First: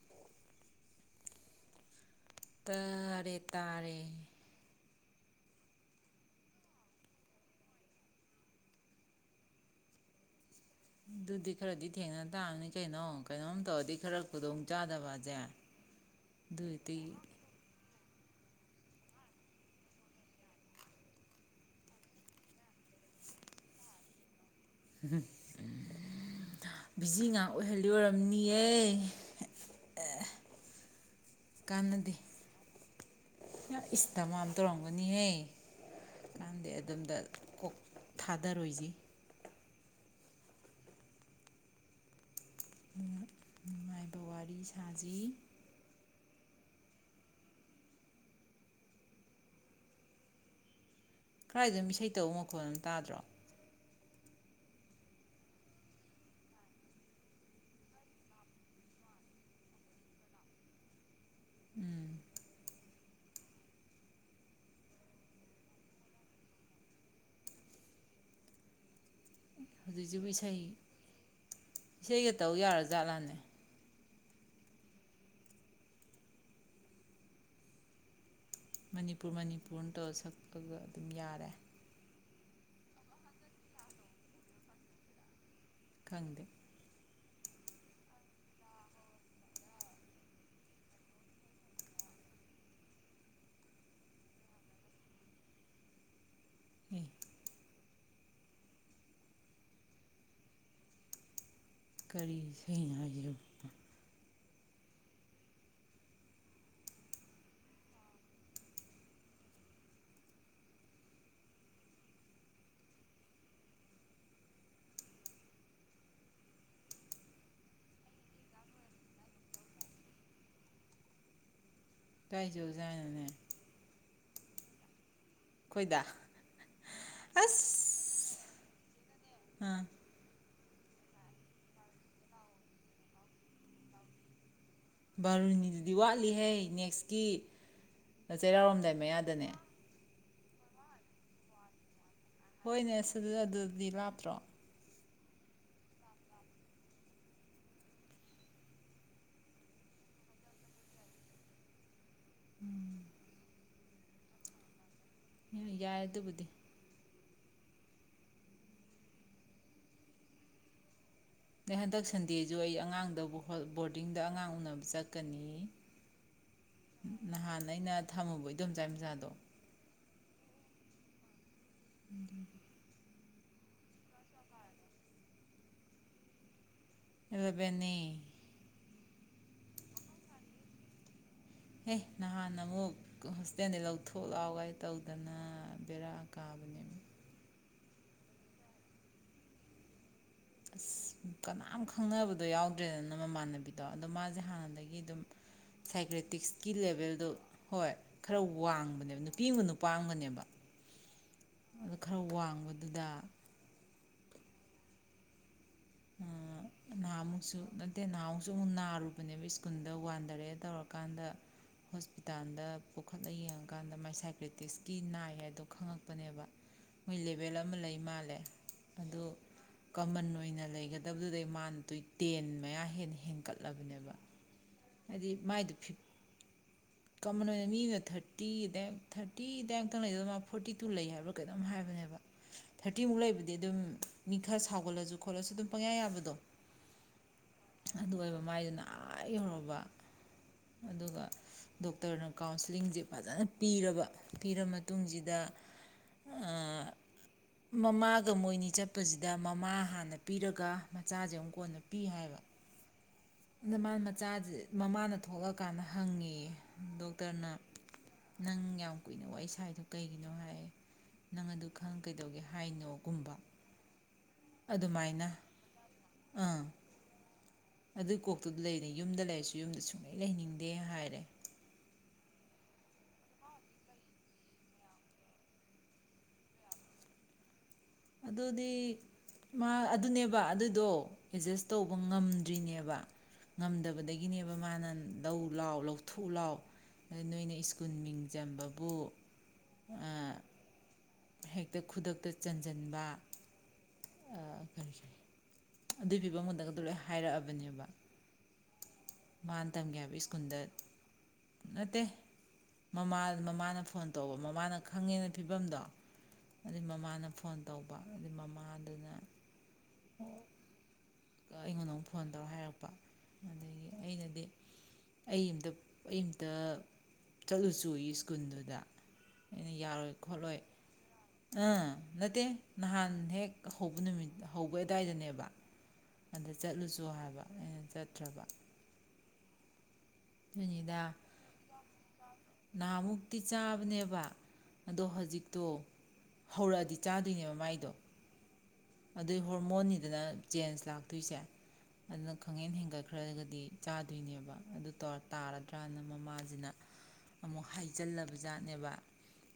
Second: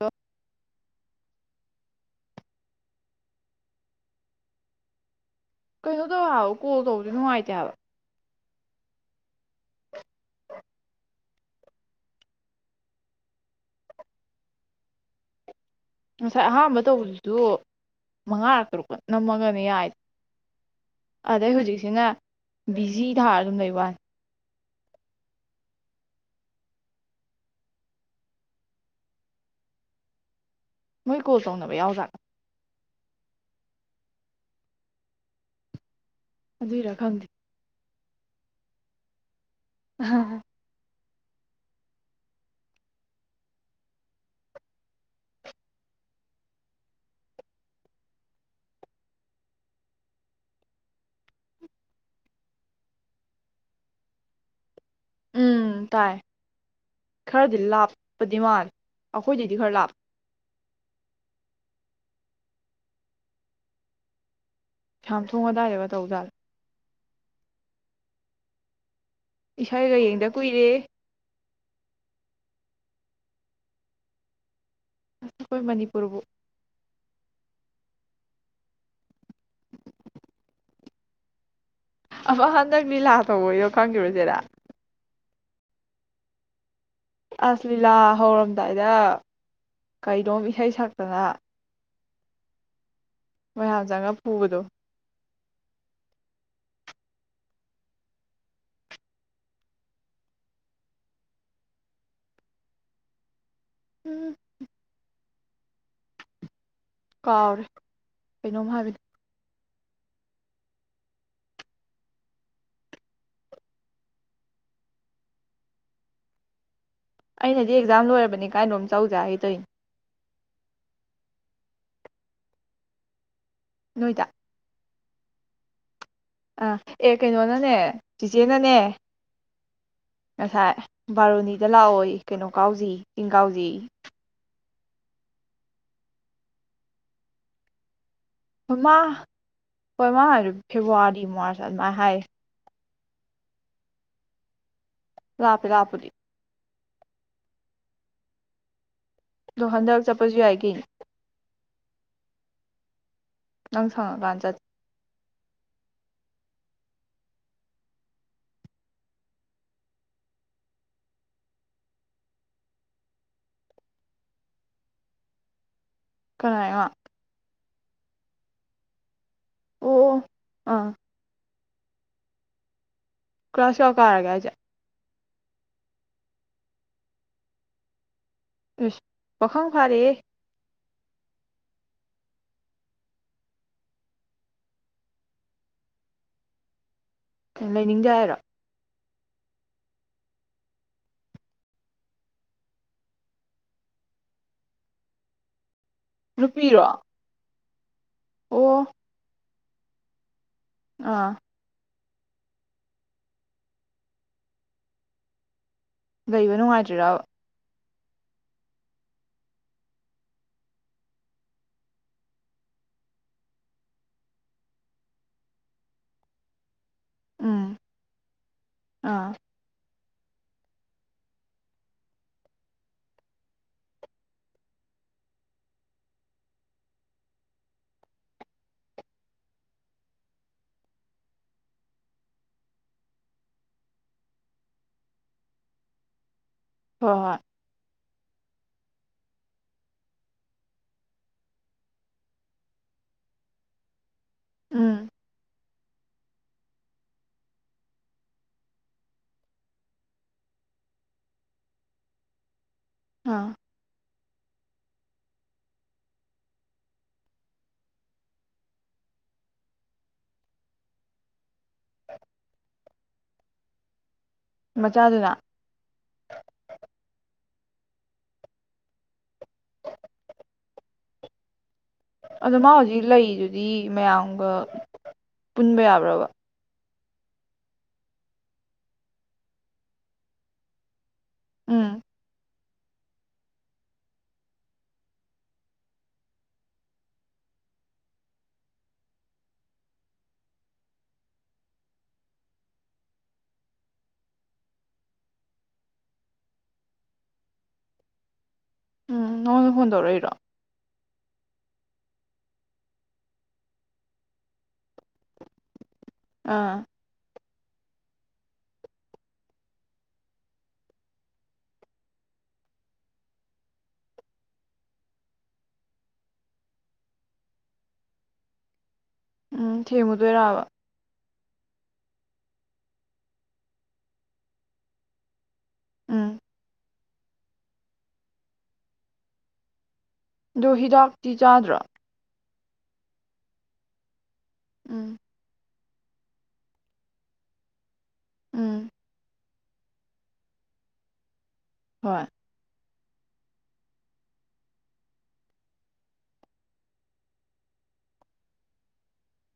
ꯍ ꯇꯔꯦ ꯇꯥꯔꯦ ꯀꯩꯅꯣ ꯇꯧ ꯍꯥꯏꯕꯣ ꯀꯣꯜ ꯇꯧꯕꯗꯤ ꯅꯨꯡꯉꯥꯏꯇꯦ ꯍꯥꯏꯕ ꯑꯗꯨꯗꯤ ꯈꯔꯗꯤ ꯊꯦꯡꯅ ꯇꯥꯕꯅꯤ ꯀꯩꯅꯣ ꯀꯩꯅꯣꯝ ꯇꯧꯔꯗꯤ ꯈꯔ ꯈꯨꯗꯣꯡꯆꯥꯥꯗꯕꯁꯦ ꯉꯁꯥꯏ ꯑꯍꯥꯟꯕ ꯇꯧꯕꯗꯨꯁꯨ ꯃꯉꯥꯔ ꯇꯔꯨꯛꯛꯇ ꯅꯝꯃꯒꯅꯦ ꯌꯥꯏ ꯑꯗꯩ ꯍꯧꯖꯤꯛꯁꯤꯅꯦ ꯕꯤꯖꯤ ꯊꯥꯔ ꯑꯗꯨꯝ ꯂꯩꯕꯅꯤ ꯕꯤꯖꯤ ꯉꯍꯥꯛ ꯑꯣꯏꯍꯜꯂꯤ ꯑꯣꯏꯔꯝꯅꯤꯌꯦ ꯃꯣꯏ ꯀꯣꯁꯧꯅꯕꯚꯩ ꯌꯥꯎꯖꯥꯛ ꯏꯁꯇꯃꯝ ꯇꯧꯔꯝꯒꯅꯤꯍꯦ ꯀꯥꯟꯗꯤ ꯑꯗꯨꯏꯔꯥ ꯑꯗꯨꯝꯗ ꯈꯪꯗꯦ ꯀꯣꯛ ꯊꯥꯗꯔꯣꯏꯁꯤ ꯍ ꯅꯨꯡꯉꯥꯏꯕ ꯋꯥꯔꯤ ꯁꯥꯖꯩ ꯀꯔꯏꯗꯣ ꯏꯁꯩ ꯇꯧꯕ ꯃꯈꯣꯠꯅꯝ ꯇꯥꯗ꯭ꯔꯣ ꯎꯝ ꯇꯥꯏ ꯈꯔꯗꯤ ꯂꯥꯞꯄꯗꯤ ꯃꯥꯥꯟ ꯑꯩꯈꯣꯏꯗꯗꯤ ꯈꯔ ꯂꯥꯞ ꯎꯝ ꯁꯝ ꯊꯣꯡꯉꯗꯥꯏꯔꯦꯕ ꯇꯧꯖꯥꯠꯂ ꯍꯧꯖꯤꯛꯁꯤꯕꯨ ꯏꯁꯩꯥꯒꯌꯦꯡꯗ ꯏꯁꯩ ꯀꯨꯏꯔꯦ ꯏꯁꯩꯒ ꯇꯧ ꯌꯥꯔꯖꯥꯠꯂꯥꯅꯦ ꯑꯁ ꯀꯣꯏ ꯃꯅꯤꯄꯨꯔꯕꯨ ꯃꯅꯤꯄꯨꯔ ꯄ ꯃꯅꯤꯄꯨꯔ ꯇꯧ ꯁꯛꯂ ꯎꯝ ꯌꯥꯥꯔꯦ ꯑꯃ ꯍꯟꯗꯛ ꯂꯤꯂꯥ ꯇꯧꯕꯩꯗꯣ ꯈꯪꯉꯤꯕꯣ ꯆꯦ ꯅꯪ ꯈꯪꯗꯦ ꯑꯁ ꯂꯤꯂꯥ ꯍꯧꯔꯝꯗꯥꯏꯗ ꯀꯩꯅꯣꯝ ꯏꯁꯩ ꯁꯛꯇꯅ ꯃꯌꯥꯝ ꯆꯪꯉꯒ ꯐꯨꯕꯗꯣ ꯏ ꯀꯔꯤ ꯏꯁꯩꯅꯣ ꯍꯥꯏꯁꯤꯕꯣ ꯎꯝ ꯀꯥꯎꯔꯦ ꯀꯩꯅꯣꯝ ꯍꯥꯏꯕꯅꯤ ꯑꯩꯅꯗꯤ ꯑꯦꯛꯖꯥꯝ ꯂꯣꯏꯔꯕꯅꯤ ꯀꯥꯏꯅꯣꯝ ꯆꯧꯖꯦ ꯍꯥꯏꯒꯦ ꯇꯧꯔꯤꯅꯦ ꯀꯥꯏ ꯆꯧꯖꯦ ꯍꯥꯏꯅꯣꯅꯦ ꯅꯣꯏꯗ ꯈꯣꯏꯗ ꯑꯥ ꯑꯦ ꯀꯩꯅꯣꯅꯅꯦ ꯆꯤꯆꯦꯅꯅꯦ ꯑꯝ ꯉꯁꯥꯏ ꯕꯥꯔꯣꯅꯤꯗ ꯂꯥꯛꯑꯣꯏ ꯀꯩꯅꯣ ꯀꯥꯎꯁꯤ ꯆꯤꯡ ꯀꯥꯎꯁꯤ ꯕꯥꯔꯣꯅꯤꯗꯨꯗꯤ ꯋꯥꯠꯂꯤꯍꯩ ꯅꯦꯛꯁꯀꯤ ꯅ ꯆꯩꯔꯥꯎꯔꯣꯝꯗꯥꯏ ꯃꯌꯥꯗꯅꯦ ꯀꯩꯅꯣ ꯃꯥ ꯍꯥꯏꯕꯗꯨꯕꯨ ꯐꯦꯕꯋꯥꯔꯤ ꯃꯥꯔꯆ ꯑꯗꯨꯃꯥꯏꯅ ꯍꯥꯏꯌꯦ ꯍꯣꯏꯅꯦ ꯁꯤ ꯑꯗꯨꯗꯤ ꯂꯥꯞꯇ꯭ꯔꯣ ꯂꯥꯞꯄꯦ ꯂꯥꯞꯄꯨꯗꯤ ꯗꯣ ꯍꯥꯟꯗꯛ ꯆꯠꯄꯁꯨ ꯌꯥꯏꯒ ꯎꯝ ꯅꯪ ꯁꯪꯉꯀꯥꯟ ꯌꯥꯏ ꯑꯗꯨꯕꯨꯗꯤ ꯅ ꯍꯟꯗꯛ ꯁꯟꯗꯦꯖꯨ ꯑꯩ ꯑꯉꯥꯡꯗꯕꯨ ꯕꯣꯔꯗꯤꯡꯗ ꯑꯉꯥꯡ ꯎꯅꯕ ꯆꯠꯀꯅꯤ ꯀꯅꯥꯏꯉꯣ ꯑꯣ ꯅꯍꯥꯟ ꯑꯩꯅ ꯊꯝꯃꯨꯕ ꯏꯟꯗꯣꯆꯥꯏ ꯃꯆꯥꯗꯣ ꯑꯣ ꯑꯥ ꯎꯝ ꯀ꯭ꯂꯥꯁ ꯀꯌꯥ ꯀꯥꯔꯒꯦ ꯍꯥꯢꯁꯦ ꯢꯂꯕꯦꯟꯅꯦꯌꯦ ꯄꯥꯈꯪ ꯐꯥꯔꯦ ꯑꯦ ꯅꯍꯥꯟ ꯑꯃꯨꯛ ꯍꯣꯁꯇꯦꯜꯗꯒꯤ ꯂꯧꯊꯣꯛ ꯂꯥꯎ ꯒꯥꯏ ꯇꯧꯗꯅ ꯕꯦꯔꯥ ꯀꯥꯕꯅꯦ ꯂꯩꯅꯤꯡꯗꯦ ꯍꯥꯏꯔꯣ ꯑꯁ ꯀꯅꯥꯝ ꯈꯪꯅꯕꯗꯣ ꯌꯥꯎꯗ꯭ꯔꯦꯗꯅ ꯃꯃꯥꯟꯅꯕꯤꯗꯣ ꯑꯗꯣ ꯃꯥꯁꯦ ꯍꯥꯟꯅꯗꯒꯤ ꯑꯗꯨꯝ ꯁꯥꯏꯀ꯭ꯔꯦꯇꯤꯛꯁꯀꯤ ꯅꯨꯄꯤꯔꯣ ꯑꯣ ꯂꯦꯚꯦꯜꯗꯨ ꯍꯣꯏ ꯈꯔ ꯋꯥꯡꯕꯅꯦꯕ ꯅꯨꯄꯤ ꯑꯃꯒ ꯅꯨ ꯅꯨꯄꯥꯝꯒꯅꯦꯕ ꯑꯥ ꯑꯗꯨ ꯈꯔ ꯋꯥꯡꯕꯗꯨꯗ ꯂꯩꯕ ꯅꯨꯡꯉꯥꯏꯇ꯭ꯣꯏꯔꯕ ꯇꯦ ꯅꯍꯥꯃꯨꯛꯁꯨ ꯑꯃꯨꯛ ꯅꯥꯔꯨꯕꯅꯦꯕ ꯁ꯭ꯀꯨꯜꯗ ꯋꯥꯟꯊꯔꯦ ꯇꯧꯔꯀꯥꯟꯗ ꯍꯣꯁꯄꯤꯇꯥꯜꯗ ꯄꯨꯈꯠꯂ ꯌꯦꯡꯉꯀꯥꯟꯗ ꯃꯥꯏ ꯁꯥꯏꯀ꯭ꯔꯦꯇꯤꯁꯀꯤ ꯅꯥꯏ ꯍꯥꯏꯗꯣ ꯈꯪꯉꯛꯄꯅꯦꯕ ꯃꯣꯏ ꯂꯦꯕꯦꯜ ꯎꯝ ꯑꯃ ꯂꯩ ꯃꯥꯜꯂꯦ ꯑꯗꯨ ꯑꯥ ꯀꯃꯟ ꯑꯣꯏꯅ ꯂꯩ ꯍꯒꯗꯕꯗꯨꯗꯩ ꯃꯥꯅ ꯇ ꯇꯦꯟ ꯃꯌꯥ ꯍꯦꯟꯅ ꯍꯦꯟꯀꯠꯂꯕꯅꯦꯕ ꯍꯥꯏꯗꯤ ꯃꯥꯏꯗ ꯐꯤ ꯀꯃꯟ ꯑꯣꯏꯅ ꯃꯤꯅ ꯊꯥꯔꯇꯤꯗꯥ ꯊꯥꯔꯇꯤꯗꯥꯏꯃꯨꯛꯇꯪ ꯂꯩꯗꯗ ꯃꯥ ꯐꯣꯔꯇꯤ ꯇꯨ ꯂꯩ ꯍꯥꯏꯕ꯭ꯔꯥ ꯀꯩꯅꯇꯣꯝ ꯍꯥꯏꯕꯅꯦꯕ ꯊꯥꯔꯇꯤꯃꯨꯛ ꯂꯩꯕꯗꯤ ꯑꯗꯨꯝ ꯃꯤ ꯈꯔ ꯁꯥꯎꯒꯠꯂꯁꯨ ꯈꯣꯠꯂꯁꯨ ꯑꯗꯨꯝ ꯄꯪꯌꯥ ꯌꯥꯕꯗꯣ ꯍꯣꯏ ꯍꯣꯏ ꯑꯗꯨ ꯑꯣꯏꯕ ꯃꯥꯏꯗꯨꯅ ꯑ ꯌꯧꯔꯕ ꯑꯗꯨꯒ ꯗꯣꯛꯇꯔꯅ ꯀꯥꯎꯟꯁꯤꯂꯤꯡꯁꯦ ꯐꯖꯅ ꯄꯤꯔꯕ ꯄꯤꯔꯕ ꯎꯝ ꯃꯇꯨꯡꯁꯤꯗ ꯃꯃꯥꯒ ꯃꯣꯏꯅꯤ ꯆꯠꯄꯁꯤꯗ ꯃꯃꯥ ꯍꯥꯟꯅ ꯄꯤꯔꯒ ꯃꯆꯥꯁꯦ ꯑꯃꯨꯛ ꯀꯣꯟꯅ ꯄꯤ ꯍꯥꯏꯕ ꯑꯥ ꯏ ꯃꯥ ꯃꯆꯥꯁꯦ ꯃꯃꯥꯅ ꯊꯣꯛꯂꯛꯀꯥꯟꯗ ꯍꯪꯉꯦ ꯗꯣꯛꯇꯔꯅ ꯅꯪ ꯌꯥꯝ ꯀꯨꯏꯅ ꯋꯥꯔꯤ ꯏꯁꯥꯏꯗꯣ ꯀꯩꯒꯤꯅꯣ ꯍꯥꯏ ꯅꯪ ꯑꯗꯨ ꯈꯪ ꯀꯩꯗꯧꯒꯦ ꯍꯥꯏꯅꯣꯒꯨꯝꯕ ꯑꯗꯨꯃꯥꯏꯅ ꯃꯆꯥꯗꯨꯅ ꯑꯥ ꯑꯗꯨꯏ ꯀꯣꯛꯇꯨꯗ ꯂꯩꯔ ꯌꯨꯝꯗ ꯂꯩꯔꯁꯨ ꯌꯨꯝꯗ ꯁꯨꯡꯂꯩ ꯂꯩꯅꯤꯡꯗꯦ ꯍꯥꯏꯔꯦ ꯑꯗꯣ ꯃꯥ ꯍꯧꯖꯤꯛ ꯂꯩꯗꯨꯗꯤ ꯃꯌꯥꯝꯒ ꯄꯨꯟꯕ ꯌꯥꯕ꯭ꯔꯕ ꯑꯗꯨꯗꯤ ꯃꯥ ꯑꯗꯨꯅꯦꯕ ꯑꯗꯨꯏꯗꯣ ꯑꯦꯗꯖꯁ ꯇꯧꯕ ꯎꯝ ꯉꯝꯗ꯭ꯔꯤꯅꯦꯕ ꯉꯝꯗꯕꯗꯒꯤꯅꯦꯕ ꯃꯥꯅ ꯂꯧ ꯂꯥꯎ ꯂꯧꯊꯣꯛ ꯂꯥꯎ ꯑꯗ ꯅꯣꯏꯅ ꯁ꯭ꯀꯨꯜ ꯃꯤꯡ ꯆꯝꯕꯕꯨ ꯍꯦꯛꯇ ꯈꯨꯗꯛꯇ ꯆꯟꯁꯤꯟꯕ ꯑ ꯐꯔ ꯑꯗꯨꯒꯤ ꯐꯤꯕꯝ ꯑꯃꯗ ꯂꯣꯏ ꯍꯥꯏꯔꯛꯑꯕꯅꯦꯕ ꯎꯝ ꯃꯥꯅ ꯅꯪꯉꯣꯟꯗ ꯐꯣꯟ ꯇꯝꯒꯦ ꯍꯥꯏꯕ ꯇꯧꯔꯛꯏꯔꯣ ꯁ꯭ꯀꯨꯜꯗ ꯅꯠꯇꯦ ꯃꯃꯥꯅ ꯐꯣꯟ ꯇꯧꯕ ꯃꯃꯥꯅ ꯈꯪꯉꯦꯅ ꯐꯤꯕꯝꯗꯣ ꯑꯥ ꯑꯗꯨꯗꯩ ꯃꯃꯥꯅ ꯐꯣꯟ ꯇꯧꯕ ꯑꯗꯨꯗꯩ ꯃꯃꯥꯗꯨꯅ ꯑꯩꯉꯣꯟꯗ ꯑꯃꯨꯛ ꯐꯣꯟ ꯇꯧꯔ ꯍꯥꯏꯔꯛꯄ ꯑꯗꯒꯤ ꯑꯩꯅꯗꯤ ꯑꯩ ꯑ ꯑꯩ ꯑꯃꯇ ꯆꯠꯂꯨ ꯆꯣꯌꯦ ꯁ꯭ꯀꯨꯜꯗꯨꯗ ꯑꯩꯅ ꯎꯝ ꯌꯥꯔꯣꯏ ꯈꯣꯠꯂꯣꯏ ꯊꯤꯔꯨꯗꯣꯏꯔꯕ ꯑꯥ ꯅꯠꯇꯦ ꯅꯍꯥꯟ ꯍꯦꯛ ꯍꯧꯕ ꯅꯨꯃꯤꯠ ꯍꯧꯕ ꯑꯗꯨꯋꯥꯏꯗꯅꯦꯕ ꯎꯝ ꯑꯗ ꯆꯠꯂꯨꯁꯨ ꯁꯨ ꯍꯥꯏꯕ ꯑꯩꯅ ꯆꯠꯇ꯭ꯔꯕ ꯑꯗꯣ ꯍꯤꯗꯥꯛꯇꯤ ꯆꯥꯗ꯭ꯔꯥ ꯅꯍꯥꯃꯨꯛꯇꯤ ꯆꯥꯕꯅꯦꯕ ꯑꯗꯣ ꯎꯝ ꯍꯧꯖꯤꯛꯇꯣ ꯍꯧꯔꯛꯑꯗꯤ ꯆꯥꯗꯣꯏꯅꯦꯕ ꯃꯥꯏꯗꯣ ꯎꯝ ꯑꯗꯨꯗꯩ ꯍꯣꯔꯃꯣꯟꯅꯤꯗꯅ ꯆꯦꯟꯖ ꯂꯥꯛꯇꯣꯏꯁꯦ ꯍꯣꯏ ꯑꯗꯨꯗ ꯈꯪꯍꯦꯟ ꯍꯦꯟꯒꯠꯄꯥ ꯈꯔꯒꯗꯤ ꯆꯥꯗꯣꯏꯅꯦꯕ ꯑꯗꯨ ꯇꯥꯔꯗ꯭ꯔꯅ ꯃꯃꯥꯁꯤꯅ ꯑꯃꯨꯛ ꯍꯥꯏꯖꯤꯜꯂꯕ ꯖꯥꯠꯅꯦꯕ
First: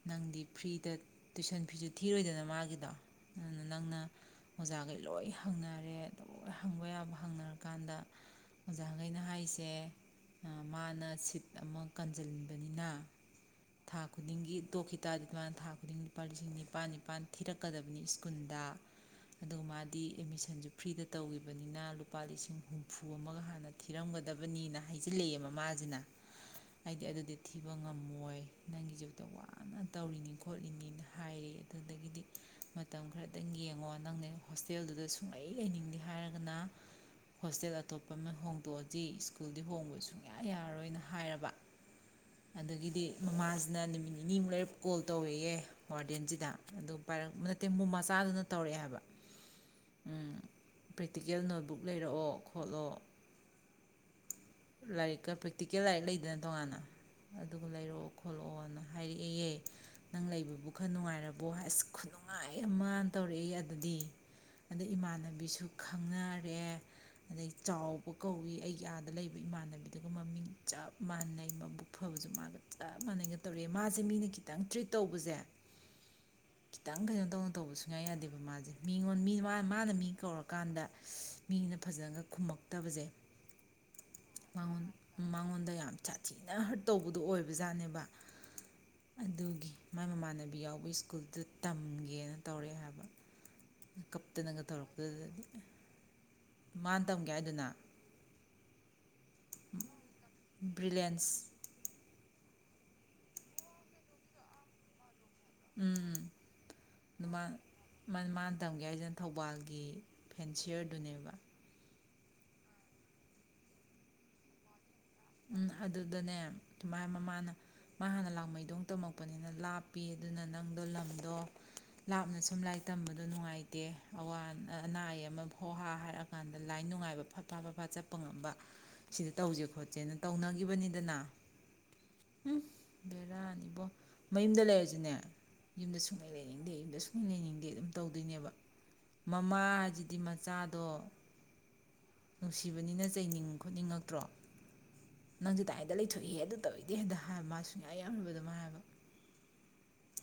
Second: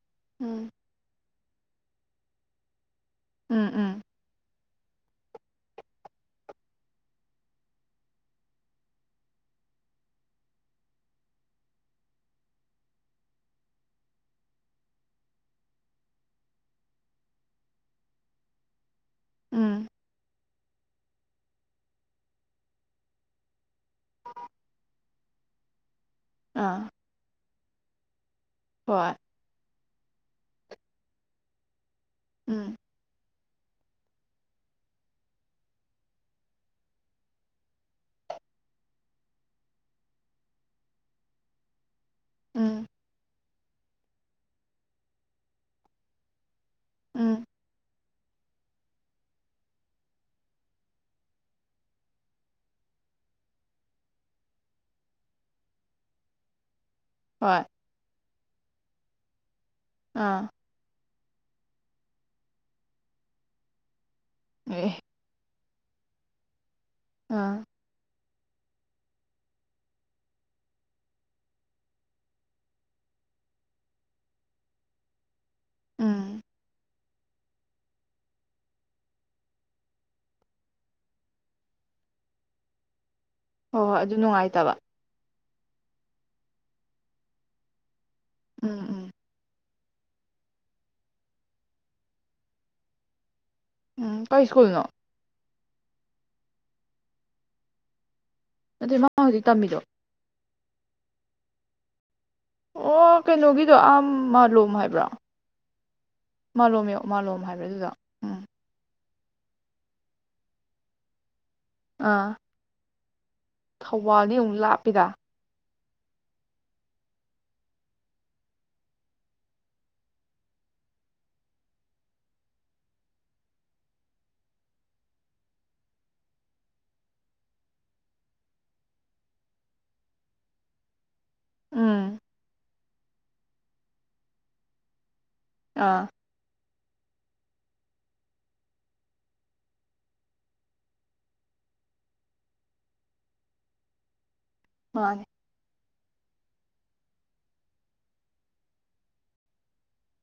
ꯅꯪꯗꯤ ꯎꯝ ꯐ꯭ꯔꯤꯗ ꯇꯨꯏꯁꯟ ꯐꯤꯁꯨ ꯊꯤꯔꯣꯏꯗꯅ ꯃꯥꯒꯤꯗꯣ ꯎꯝ ꯅꯪꯅ ꯎꯝ ꯑꯣꯖꯥ ꯈꯩ ꯂꯣꯏ ꯍꯪꯅꯔꯦ ꯂꯣꯏ ꯍꯪꯕ ꯌꯥꯕ ꯍꯪꯅꯔꯀꯥꯟꯗ ꯑꯣꯖꯥ ꯈꯩꯅ ꯍꯥꯏꯁꯦ ꯃꯥꯅ ꯁꯤꯠ ꯑꯃ ꯀꯟꯁꯤꯟꯕꯅꯤꯅ ꯊꯥ ꯈꯨꯗꯤꯡꯒꯤ ꯇꯣꯛꯈꯤ ꯇꯥꯔꯗꯤ ꯃꯥꯅ ꯊꯥ ꯈꯨꯗꯤꯡ ꯂꯨꯄꯥ ꯂꯤꯁꯤꯡ ꯅꯤꯄꯥꯜ ꯅꯤꯄꯥꯜ ꯊꯤꯔꯛꯀꯗꯕꯅꯤ ꯁ꯭ꯀꯨꯜꯗ ꯑꯗꯨꯒ ꯎꯝ ꯃꯥꯗꯤ ꯑꯦꯠꯃꯤꯁꯟꯁꯨ ꯐ꯭ꯔꯤꯗ ꯇꯧꯈꯤꯕꯅꯤꯅ ꯂꯨꯄꯥ ꯂꯤꯁꯤꯡ ꯍꯨꯝꯐꯨ ꯑꯃꯒ ꯍꯥꯟꯅ ꯊꯤꯔꯝꯒꯗꯕꯅꯤꯅ ꯍꯥꯏꯖꯤꯜꯂꯛꯑꯦ ꯃꯃꯥꯁꯤꯅ ꯑꯥ ꯍꯥꯏꯗꯤ ꯑꯗꯨꯗꯤ ꯊꯤꯕ ꯉꯝꯃꯣꯏ ꯍꯣꯏ ꯅꯪꯖꯕꯧꯗ ꯋꯥꯅ ꯇꯧꯔꯤꯅꯤ ꯈꯣꯠꯂꯤꯅꯤꯅ ꯍꯥꯏꯌꯦ ꯑꯗꯨꯅ ꯑꯗꯒꯤꯗꯤ ꯎꯝ ꯃꯇꯝ ꯈꯔ ꯌꯦꯡꯉꯣ ꯅꯪꯅꯦ ꯍꯣꯁꯇꯦꯜꯗꯨꯗ ꯁꯨꯡꯂꯩ ꯂꯩꯅꯤꯡꯗꯦ ꯍꯥꯏꯔꯒꯅ ꯍꯣꯁꯇꯦꯜ ꯑꯇꯣꯞꯄ ꯑꯃ ꯍꯣꯡꯗꯣꯛꯑꯁꯤ ꯁ꯭ꯀꯨꯜꯗꯤ ꯍꯣꯡꯕ ꯁꯨꯡꯌꯥ ꯌꯥꯔꯔꯣꯏꯅ ꯍꯥꯏꯔꯕ ꯎꯝ ꯑꯗꯒꯤꯗꯤ ꯃꯃꯥ ꯑꯗꯨꯅ ꯅꯨꯃꯤꯠ ꯅꯤꯅꯤꯃꯨꯛ ꯂꯩꯔꯒꯥ ꯀꯣꯜ ꯇꯧꯔꯦꯌꯦ ꯋꯥꯔꯗꯦꯟꯁꯤꯗ ꯑꯗꯨꯝ ꯄꯥꯏꯔꯛ ꯎꯝ ꯅꯠꯇꯦ ꯃꯨꯃꯥ ꯆꯥꯗꯨꯅ ꯇꯧꯔꯛꯑꯦ ꯍꯥꯏꯕ ꯎꯝ ꯄ꯭ꯔꯦꯛꯇꯤꯀꯦꯜ ꯅꯣꯠꯕꯨꯛ ꯂꯩꯔꯛꯑꯣ ꯈꯣꯠꯂꯣ ꯂꯥꯏꯔꯤꯛꯀ ꯄ꯭ꯔꯦꯛꯇꯤꯀꯦꯜ ꯂꯥꯏꯔꯤꯛ ꯂꯩꯗꯅ ꯇꯣꯉꯥꯟꯅ ꯍꯣꯏ ꯑꯗꯨꯒ ꯂꯩꯔꯛꯑꯣ ꯐꫭꯂꫭꯑꯥꯅ ꯍꯥꯏꯔꯛꯑꯦꯌꯦꯦ ꯅꯪ ꯑꯥ ꯂꯩꯕꯕꯨ ꯈꯔ ꯅꯨꯡꯉꯥꯏꯔ ꯑꯁ ꯈꯨꯅꯨꯡꯉꯥꯏ ꯑꯃ ꯇꯧꯔꯛꯏ ꯑꯗꯨꯗꯤ ꯑꯗꯨ ꯑꯦ ꯏꯃꯥꯟꯅꯕꯤꯁꯨ ꯈꯪꯅꯔꯦ ꯑꯗꯒꯤ ꯑꯥ ꯆꯥꯎꯕ ꯀꯧꯏ ꯑꯩꯒꯤ ꯑꯥꯗ ꯂꯩꯕ ꯏꯃꯥꯟꯅꯕꯤꯗꯨꯒ ꯃꯃꯤꯡ ꯆꯞ ꯃꯥꯟꯅꯩ ꯃꯕꯨꯛ ꯑꯐꯕꯁꯨ ꯃꯥꯒ ꯆꯞ ꯃꯥꯟꯅꯩꯅꯒ ꯇꯧꯔꯛꯑꯦ ꯃꯥꯁꯦ ꯃꯤꯅ ꯈꯤꯇꯪ ꯇ꯭ꯔꯤꯠ ꯇꯧꯕꯖꯦ ꯑꯝ ꯈꯤꯇꯪ ꯀꯩꯅꫭ ꯇꯧꯅ ꯇꯧꯕ ꯁꯨꯡꯌꯥ ꯌꯥꯗꯦꯕ ꯃꯥꯖꯦ ꯃꯤꯉꯣꯟ ꯃꯤ ꯃꯥ ꯃꯥꯅ ꯃꯤ ꯀꯧꯔꯀꯥꯟꯗ ꯏꯁ ꯃꯤꯅ ꯐꯖꯅꯒ ꯈꯨꯝꯃꯛꯇꯕꯖꯦ ꯍꯣꯏ ꯍꯣꯏ ꯑꯗꯨ ꯅꯨꯡꯉꯥꯏꯇꯕ ꯗ ꯌꯥꯝ ꯁꯥꯊꯤꯅ ꯍꯠ ꯇꯧꯕꯗꯨꯣ ꯑꯣꯏꯕꯖꯥꯠꯅꯦꯕ ꯎꯝ ꯎꯝ ꯑꯗꯨꯒꯤ ꯃꯥꯏ ꯃꯃꯥꯟꯅꯕꯤ ꯌꯥꯎꯕꯩ ꯁ꯭ꯀꯜꯗꯨꯗ ꯇꯝꯒꯦꯅ ꯇꯧꯔꯛꯑꯦ ꯍꯥꯏꯕ ꯎꯝ ꯀꯩ ꯀꯞꯇꯅꯒ ꯁ꯭ꯀꯨꯜꯅꯣ ꯇꯧꯔꯛꯄꯗꯨꯗꯗꯤ ꯃꯥꯅ ꯇꯝꯒꯦ ꯍꯥꯏꯗꯨꯅ ꯑꯗꯨ ꯃꯥ ꯍꯥꯎꯖꯤꯛ ꯇꯝꯃꯤꯗꫭ ꯕ꯭ꯔꯤꯂꯦꯟꯁ ꯑꯣ ꯀꯩꯅꯣꯒꯤꯗꯣ ꯑꯥ ꯃꯥꯂꯣꯝ ꯍꯥꯏꯕ꯭ꯔꯥ ꯎꯝ ꯃꯥꯂꯣꯝ ꯃꯥꯂꯣꯝ ꯃꯥ ꯍꯥꯏꯕ꯭ꯔꯥ ꯑꯗꯨꯗ ꯎꯝ ꯃꯥꯅ ꯇꯝꯒꯦ ꯍꯥꯏꯁꯤꯅ ꯊꯧꯕꯥꯜꯒꯤ ꯐꯦꯟꯁꯤꯌꯔꯗꯨꯅꯦꯕ ꯑꯥ ꯊꯧꯕꯥꯜꯗꯤ ꯑꯃꯨꯛ ꯂꯥꯞꯄꯤꯗ ꯎꯝ ꯑꯗꯨꯗꯅꯦ ꯁꯨꯃꯥꯏꯅ ꯃꯃꯥꯅ ꯃꯥ ꯍꯥꯟꯅ ꯂꯥꯡꯃꯩꯗꯣꯡ ꯇꯝꯃꯛꯄꯅꯤꯅ ꯂꯥꯞꯄꯤ ꯑꯗꯨꯅ ꯅꯪꯗꯣ ꯂꯝꯗꯣ ꯂꯥꯞꯅ ꯁꯨꯝ ꯂꯥꯏꯔꯤꯛ ꯇꯝꯕꯗꯣ ꯅꯨꯡꯉꯥꯏꯇꯦ ꯑꯋꯥ ꯑ ꯑꯅꯥ ꯑꯌꯦꯛ ꯑꯃ ꯍꫭ ꯍꯥꯥ ꯍꯥꯏꯔꯀꯥꯟꯗ ꯂꯥꯏ ꯅꯨꯡꯉꯥꯏꯕ ꯐꯠ ꯐꯥ ꯐꯠ ꯐꯥ ꯆꯠꯄ ꯉꯝꯕ ꯁꯤꯗ ꯇꯧꯖꯦ ꯈꯣꯠ ꯏꯆꯦꯅ ꯇꯧꯅꯒꯤꯕꯅꯤꯗꯅ ꯎꯝ ꯎꯋꯨꯐ ꯕꯦꯔꯥꯅꯤꯕꯣ ꯃꯌꯨꯝꯗ ꯂꯩꯔꯖꯨꯅꯦ ꯌꯨꯝꯗ ꯑꯥ ꯁꯨꯡꯂꯩ ꯂꯩꯅꯤꯡꯗꯦ ꯑ ꯁꯨꯝ ꯂꯩꯅꯤꯡꯗꯦ ꯑꯗꯨꯝ ꯇꯧꯗꯣꯏꯅꯦꯕ ꯃꯃꯥꯖꯤꯗꯤ ꯃꯆꯥꯗꯣ ꯅꯨꯡꯁꯤꯕꯅꯤꯅ ꯆꯩꯅꯤꯡ ꯈꯣꯠꯅꯤꯡꯉꯛꯇ꯭ꯔꯣ ꯃꯥꯅꯦ ꯅꯪꯖꯨ [unintelligible] ꯑꯗꯨꯗ ꯂꯩꯊꯣꯛꯑꯦꯌꯦ ꯑꯗꯨ ꯇꯧꯋꯦꯗꯤ ꯍꯦꯛꯇ ꯍꯥꯏꯕ ꯃꯥ ꯁꯨꯡꯌꯥ [unintelligible] ꯃꯥ ꯍꯥꯏꯕ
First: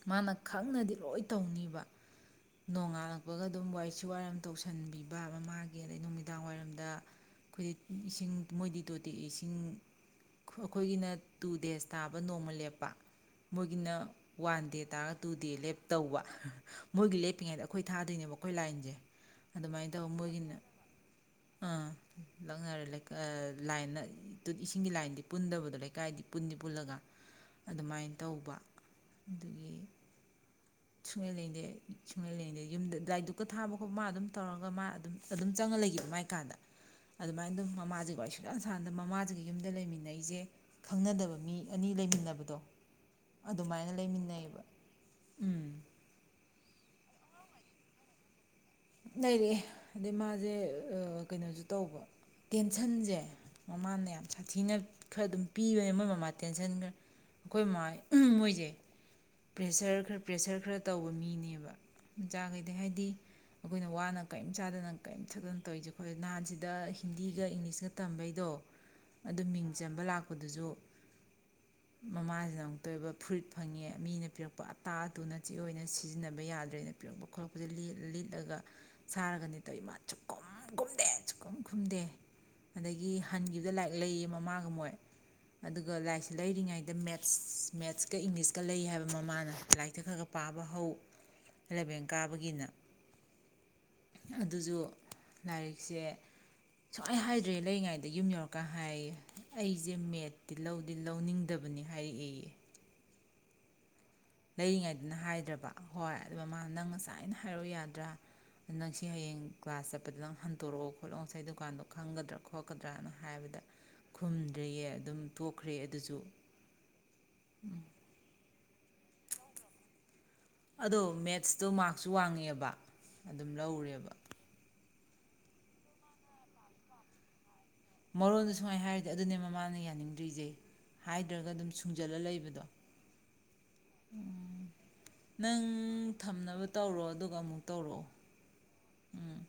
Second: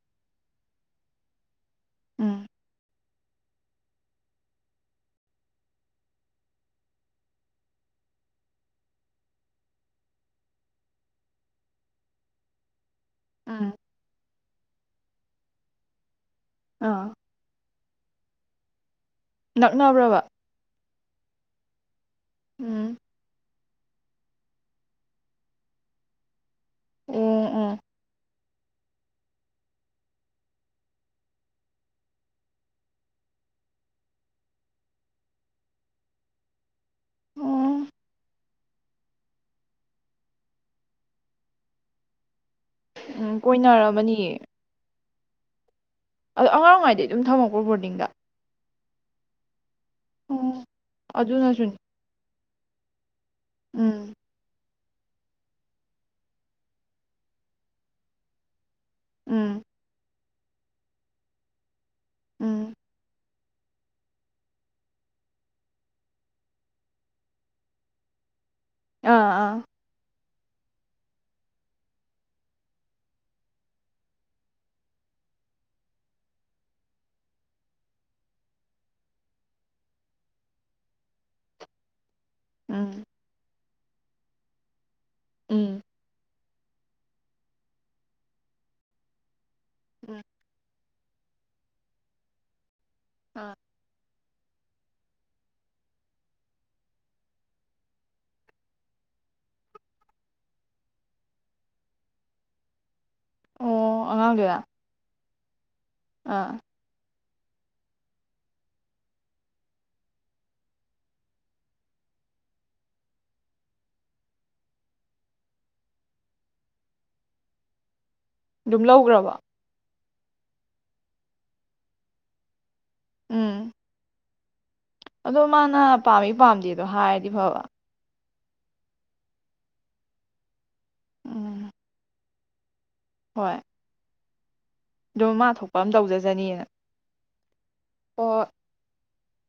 ꯃꯥꯅ ꯈꯪꯅꯗꯤ ꯂꯣꯏ ꯇꯧꯅꯤꯕ ꯎꯝ ꯅꯣꯡꯉꯥꯟꯂꯛ ꯇꯄꯒ ꯑꯗꯨꯝꯁꯨ ꯋꯥꯏꯁꯤꯠ ꯋꯥꯏꯔꯝ ꯇꯧꯁꯟꯕꯤꯕ ꯃꯃꯥꯒꯤ ꯑꯗꯩ ꯅꯨꯃꯤꯗꯥꯡ ꯋꯥꯏꯔꯝꯗ ꯑꯩꯈꯣꯏꯗꯤ ꯏꯁꯤꯡ ꯃꯣꯏꯗꯤ ꯇꯣꯇꯤ ꯏꯁꯤꯡ ꯏꯁꯤꯡ ꯑꯩꯈꯣꯏꯒꯤꯅ ꯇꯨ ꯗꯦꯖ ꯇꯥꯕ ꯅꯣꯡꯃ ꯂꯦꯞꯄ ꯎꯝ ꯃꯣꯏꯒꯤꯅꯥ ꯋꯥꯟ ꯗꯦ ꯇꯥꯔꯒ ꯇꯨ ꯗꯦ ꯂꯦꯞ ꯇꯧꯕ ꯑꯥ ꯃꯣꯏꯒꯤ ꯂꯦꯞꯄꯤꯉꯩꯗꯥꯥ ꯑꯩꯈꯣꯏ ꯊꯥꯗꯣꯏꯅꯦꯕ ꯑꯩꯈꯣꯏ ꯂꯥꯏꯟꯁꯦ ꯑꯗꯨꯃꯥꯏꯅ ꯇꯧ ꯅꯛꯅꯕ꯭ꯔꯕ ꯃꯣꯏꯒꯤꯅ ꯑꯥ ꯅꯛꯅꯔꯦ ꯎꯝ ꯂꯩꯀꯥꯏ ꯂꯥꯏꯅ ꯑꯗꯨꯗꯤ ꯏꯁꯤꯡꯒꯤ ꯂꯥꯏꯟꯗꯤ ꯄꯨꯟꯗꯕꯗꯣ ꯂꯩꯀꯥꯏꯗꯤ ꯄꯨ ꯄꯨꯜꯂꯒ ꯑꯣ ꯑꯣ ꯑꯗꯨꯃꯥꯏꯅ ꯇꯧꯕ ꯑꯗꯨꯗꯒꯤ ꯁꯨꯡꯂꯩ ꯂꯦꯡꯗꯦ ꯁꯨꯡꯂꯩ ꯂꯦꯡꯗꯦ ꯌꯨꯝꯗꯂꯥꯏ ꯙꯨꯞꯀꯥ ꯊꯔꯤꯗꯨꯨꯛꯀ ꯊꯥꯕ ꯈꯣꯠꯄ ꯃꯥ ꯑꯗꯨꯝ ꯇꯧꯔꯒ ꯃꯥ ꯑꯗꯨꯝ ꯑꯗꯨꯝ ꯆꯪꯉ ꯂꯩꯒꯦꯕ ꯃꯥꯏ ꯀꯥꯟꯗ ꯑꯗꯨꯃꯥꯏꯅ ꯑꯗꯨꯝ ꯑꯣ ꯃꯃꯥꯁꯤꯅ ꯂꯣꯏ ꯏꯁꯟꯁꯥꯟꯗ ꯃꯃꯥꯁꯤꯒ ꯌꯨꯝꯗ ꯂꯩꯃꯤꯟꯅꯩꯁꯦ ꯈꯪꯅꯗꯕ ꯃꯤ ꯑꯅꯤ ꯂꯩꯃꯤꯟꯅꯕꯗꯣ ꯎꯝ ꯑꯗꯨꯃꯥꯏꯅ ꯀꯣꯏꯅꯔꯥꯃꯅꯤꯌꯦ ꯂꯩꯃꯤꯟꯅꯩꯌꯦꯕ ꯎꯝ ꯑꯗ ꯑꯉꯥꯡ ꯑꯣꯏꯔꯤ ꯉꯥꯏꯗꯒꯤ ꯑꯗꯨꯝ ꯊꯝꯃꯛꯄꯔꯣ ꯕꯣꯔꯗꯤꯡꯗ ꯂꯩꯔꯛꯑ ꯑꯗꯩ ꯃꯥꯁꯦ ꯑꯣ ꯀꯩꯅꯣꯁꯨ ꯑꯗꯨꯅꯁꯨꯅꯤ ꯇꯧꯕ ꯇꯦꯟꯁꯟꯁꯦ ꯃꯃꯥꯅ ꯎꯝ ꯌꯥꯝ ꯁꯥꯊꯤꯅ ꯈꯔ ꯑꯗꯨꯝ ꯄꯤꯕꯅꯦ ꯃꯣꯏ ꯃꯃꯥ ꯇꯦꯟꯁꯟ ꯈꯔ ꯑꯩꯈꯣꯏ ꯃꯃꯥ ꯃꯣꯏꯁꯦ ꯎꯝ ꯄ꯭ꯔꯦꯁꯔ ꯈꯔꯥ ꯄ꯭ꯔꯦꯁꯔ ꯈꯔ ꯇꯧꯕ ꯃꯤꯅꯦꯕ ꯃꯆꯥꯈꯩꯗꯤ ꯎꯝ ꯍꯥꯏꯗꯤ ꯑꯩꯈꯣꯏꯅ ꯋꯥꯅ ꯀꯔꯤꯝ ꯆꯥꯗꯅ ꯀꯔꯤꯝ ꯊꯛꯇꯥꯅ ꯇꯧꯔꯤꯁꯦ ꯃꯣꯏꯗꯤ ꯅꯍꯥꯟꯁꯤꯗ ꯍꯤꯟꯗꯤꯒ ꯏꯪꯂꯤꯁꯀ ꯇꯝꯕꯩꯗꯣ ꯑꯥ ꯑꯗꯨ ꯑꯥ ꯃꯤꯡ ꯆꯟꯕ ꯂꯥꯛꯄ ꯑꯗꯨꯁꯨ ꯃꯃꯥꯁꯤꯅ ꯑꯃꯨꯛꯇ ꯑꯣꯏꯕ ꯐ꯭ꯔꯨꯔꯤꯠ ꯐꯪꯉꯦ ꯃꯤꯅ ꯄꯤꯔꯛꯄ ꯑꯇꯥ ꯑꯇꯨꯅ ꯆꯤ ꯑꯣꯏꯅ ꯁꯤꯖꯤꯟꯅꯕ ꯌꯥꯗ꯭ꯔꯦꯅ ꯄꯤꯔꯛꯄ ꯈꯣꯠꯂꯛꯄꯁꯦ ꯂꯤꯠ ꯂꯤꯠꯂꯒ ꯁꯥꯔꯒꯅꯤ ꯂꯤꯠꯇꯣꯏꯕ ꯁꯨꯈꯨꯝ ꯈꯨꯝꯗꯦ ꯁꯨꯛꯈꯨꯝ ꯈꯨꯝꯗꯦ ꯎꯝ ꯑꯗꯒꯤ ꯍꯟꯒꯤ ꯁꯤꯗ ꯂꯥꯏꯔꯤꯛ ꯂꯩꯌꯦ ꯃꯃꯥꯒ ꯃꯣꯏ ꯎꯝ ꯑꯗꯨꯒ ꯂ ꯂꯩꯔꯤꯉꯩꯗ ꯃꯦꯠꯁ ꯃꯦꯠꯁꯀ ꯏꯪꯂꯤꯁ ꯀꯂꯩ ꯍꯥꯏꯕ ꯃꯃꯥꯅ ꯂꯥꯏꯔꯤꯛꯇ ꯈꯔ ꯎꯝ ꯈꯔ ꯄꯥꯕ ꯍꯧ ꯂꯕꯦꯟ ꯀꯥꯕꯒꯤꯅ ꯑꯥ ꯑꯗꯨꯁꯨ ꯂꯥꯏꯔꯤꯛꯁꯦ ꯁꯨꯃꯥꯏ ꯍꯥꯏꯗ꯭ꯔꯦ ꯂꯩꯔꯤꯉꯩꯗ ꯌꯨꯝ ꯌꯧꯔꯀꯥꯟ ꯍꯥꯏꯌꯦ ꯑꯩꯁꯦ ꯃꯦꯠꯇꯤ ꯂꯧꯗꯤ ꯂꯧꯅꯤꯡꯗꯕꯅꯤ ꯍꯥꯏꯔꯛꯏꯌꯦ ꯑꯣ ꯑꯉꯥꯡꯗꯨꯔ ꯂꯩꯔꯤꯉꯩꯗꯅ ꯍꯥꯏꯗ ꯗꯕ ꯍꯣꯏ ꯑꯗꯨ ꯑꯥ ꯃꯥ ꯅꯪ ꯉꯁꯥꯏ ꯑꯩꯅ ꯍꯥꯏꯔꯛꯎ ꯌꯥꯗ꯭ꯔꯥ ꯅꯪꯁꯤ ꯍꯌꯦꯡ ꯀ꯭ꯂꯥꯁ ꯆꯠꯄꯗ ꯅꯪ ꯍꯟꯇꯣꯔꯛꯑꯣ ꯈꯣꯠꯂꯣ ꯉꯁꯥꯏ ꯗꯨꯀꯥꯟꯗꯣ ꯈꯪꯒꯗ꯭ꯔꯥ ꯈꯣꯠꯀꯗ꯭ꯔꯅ ꯍꯥꯏꯕꯗ ꯈꯨꯝꯗ꯭ꯔꯦꯌꯦ ꯑꯗꯨꯝ ꯇꯣꯛꯈ꯭ꯔꯦ ꯑꯗꯨꯁꯨ ꯎꯝ ꯑꯗꯨꯝ ꯂꯧꯈ꯭ꯔꯕ ꯑꯗꯣ ꯃꯦꯠꯁꯇꯣ ꯃꯥꯔꯛꯁꯨ ꯋꯥꯡꯉꯦꯕ ꯑꯗꯨꯝ ꯎꯝ ꯂꯧꯔꯦꯕ ꯑꯗꯣ ꯃꯥꯅ ꯄꯥꯝꯃꯤ ꯄꯥꯝꯗꯦꯗꯣ ꯍꯥꯏꯔꯗꯤ ꯐꯕ ꯃꯔꯣꯟꯗ ꯁꯨꯡꯉꯥꯏꯅ ꯍꯥꯏꯔꯗꯤ ꯑꯗꯨꯅꯦ ꯃꯃꯥꯅ ꯌꯥꯅꯤꯡꯗ꯭ꯔꯤꯁꯦ ꯍꯥꯏꯗ꯭ꯔꯒ ꯑꯗꯨꯝ ꯎꯝ ꯁꯨꯡꯖꯜꯂ ꯂꯩꯕꯅꯤ ꯗ ꯍꯣꯏ ꯑꯗꯨꯝ ꯃꯥ ꯅꯪ ꯊꯣꯛꯄ ꯊꯝꯅꯕ ꯇꯧꯔꯣ ꯑꯗꯨꯒ ꯑꯃꯨ ꯇꯧꯔ ꯑꯣ ꯎꯝ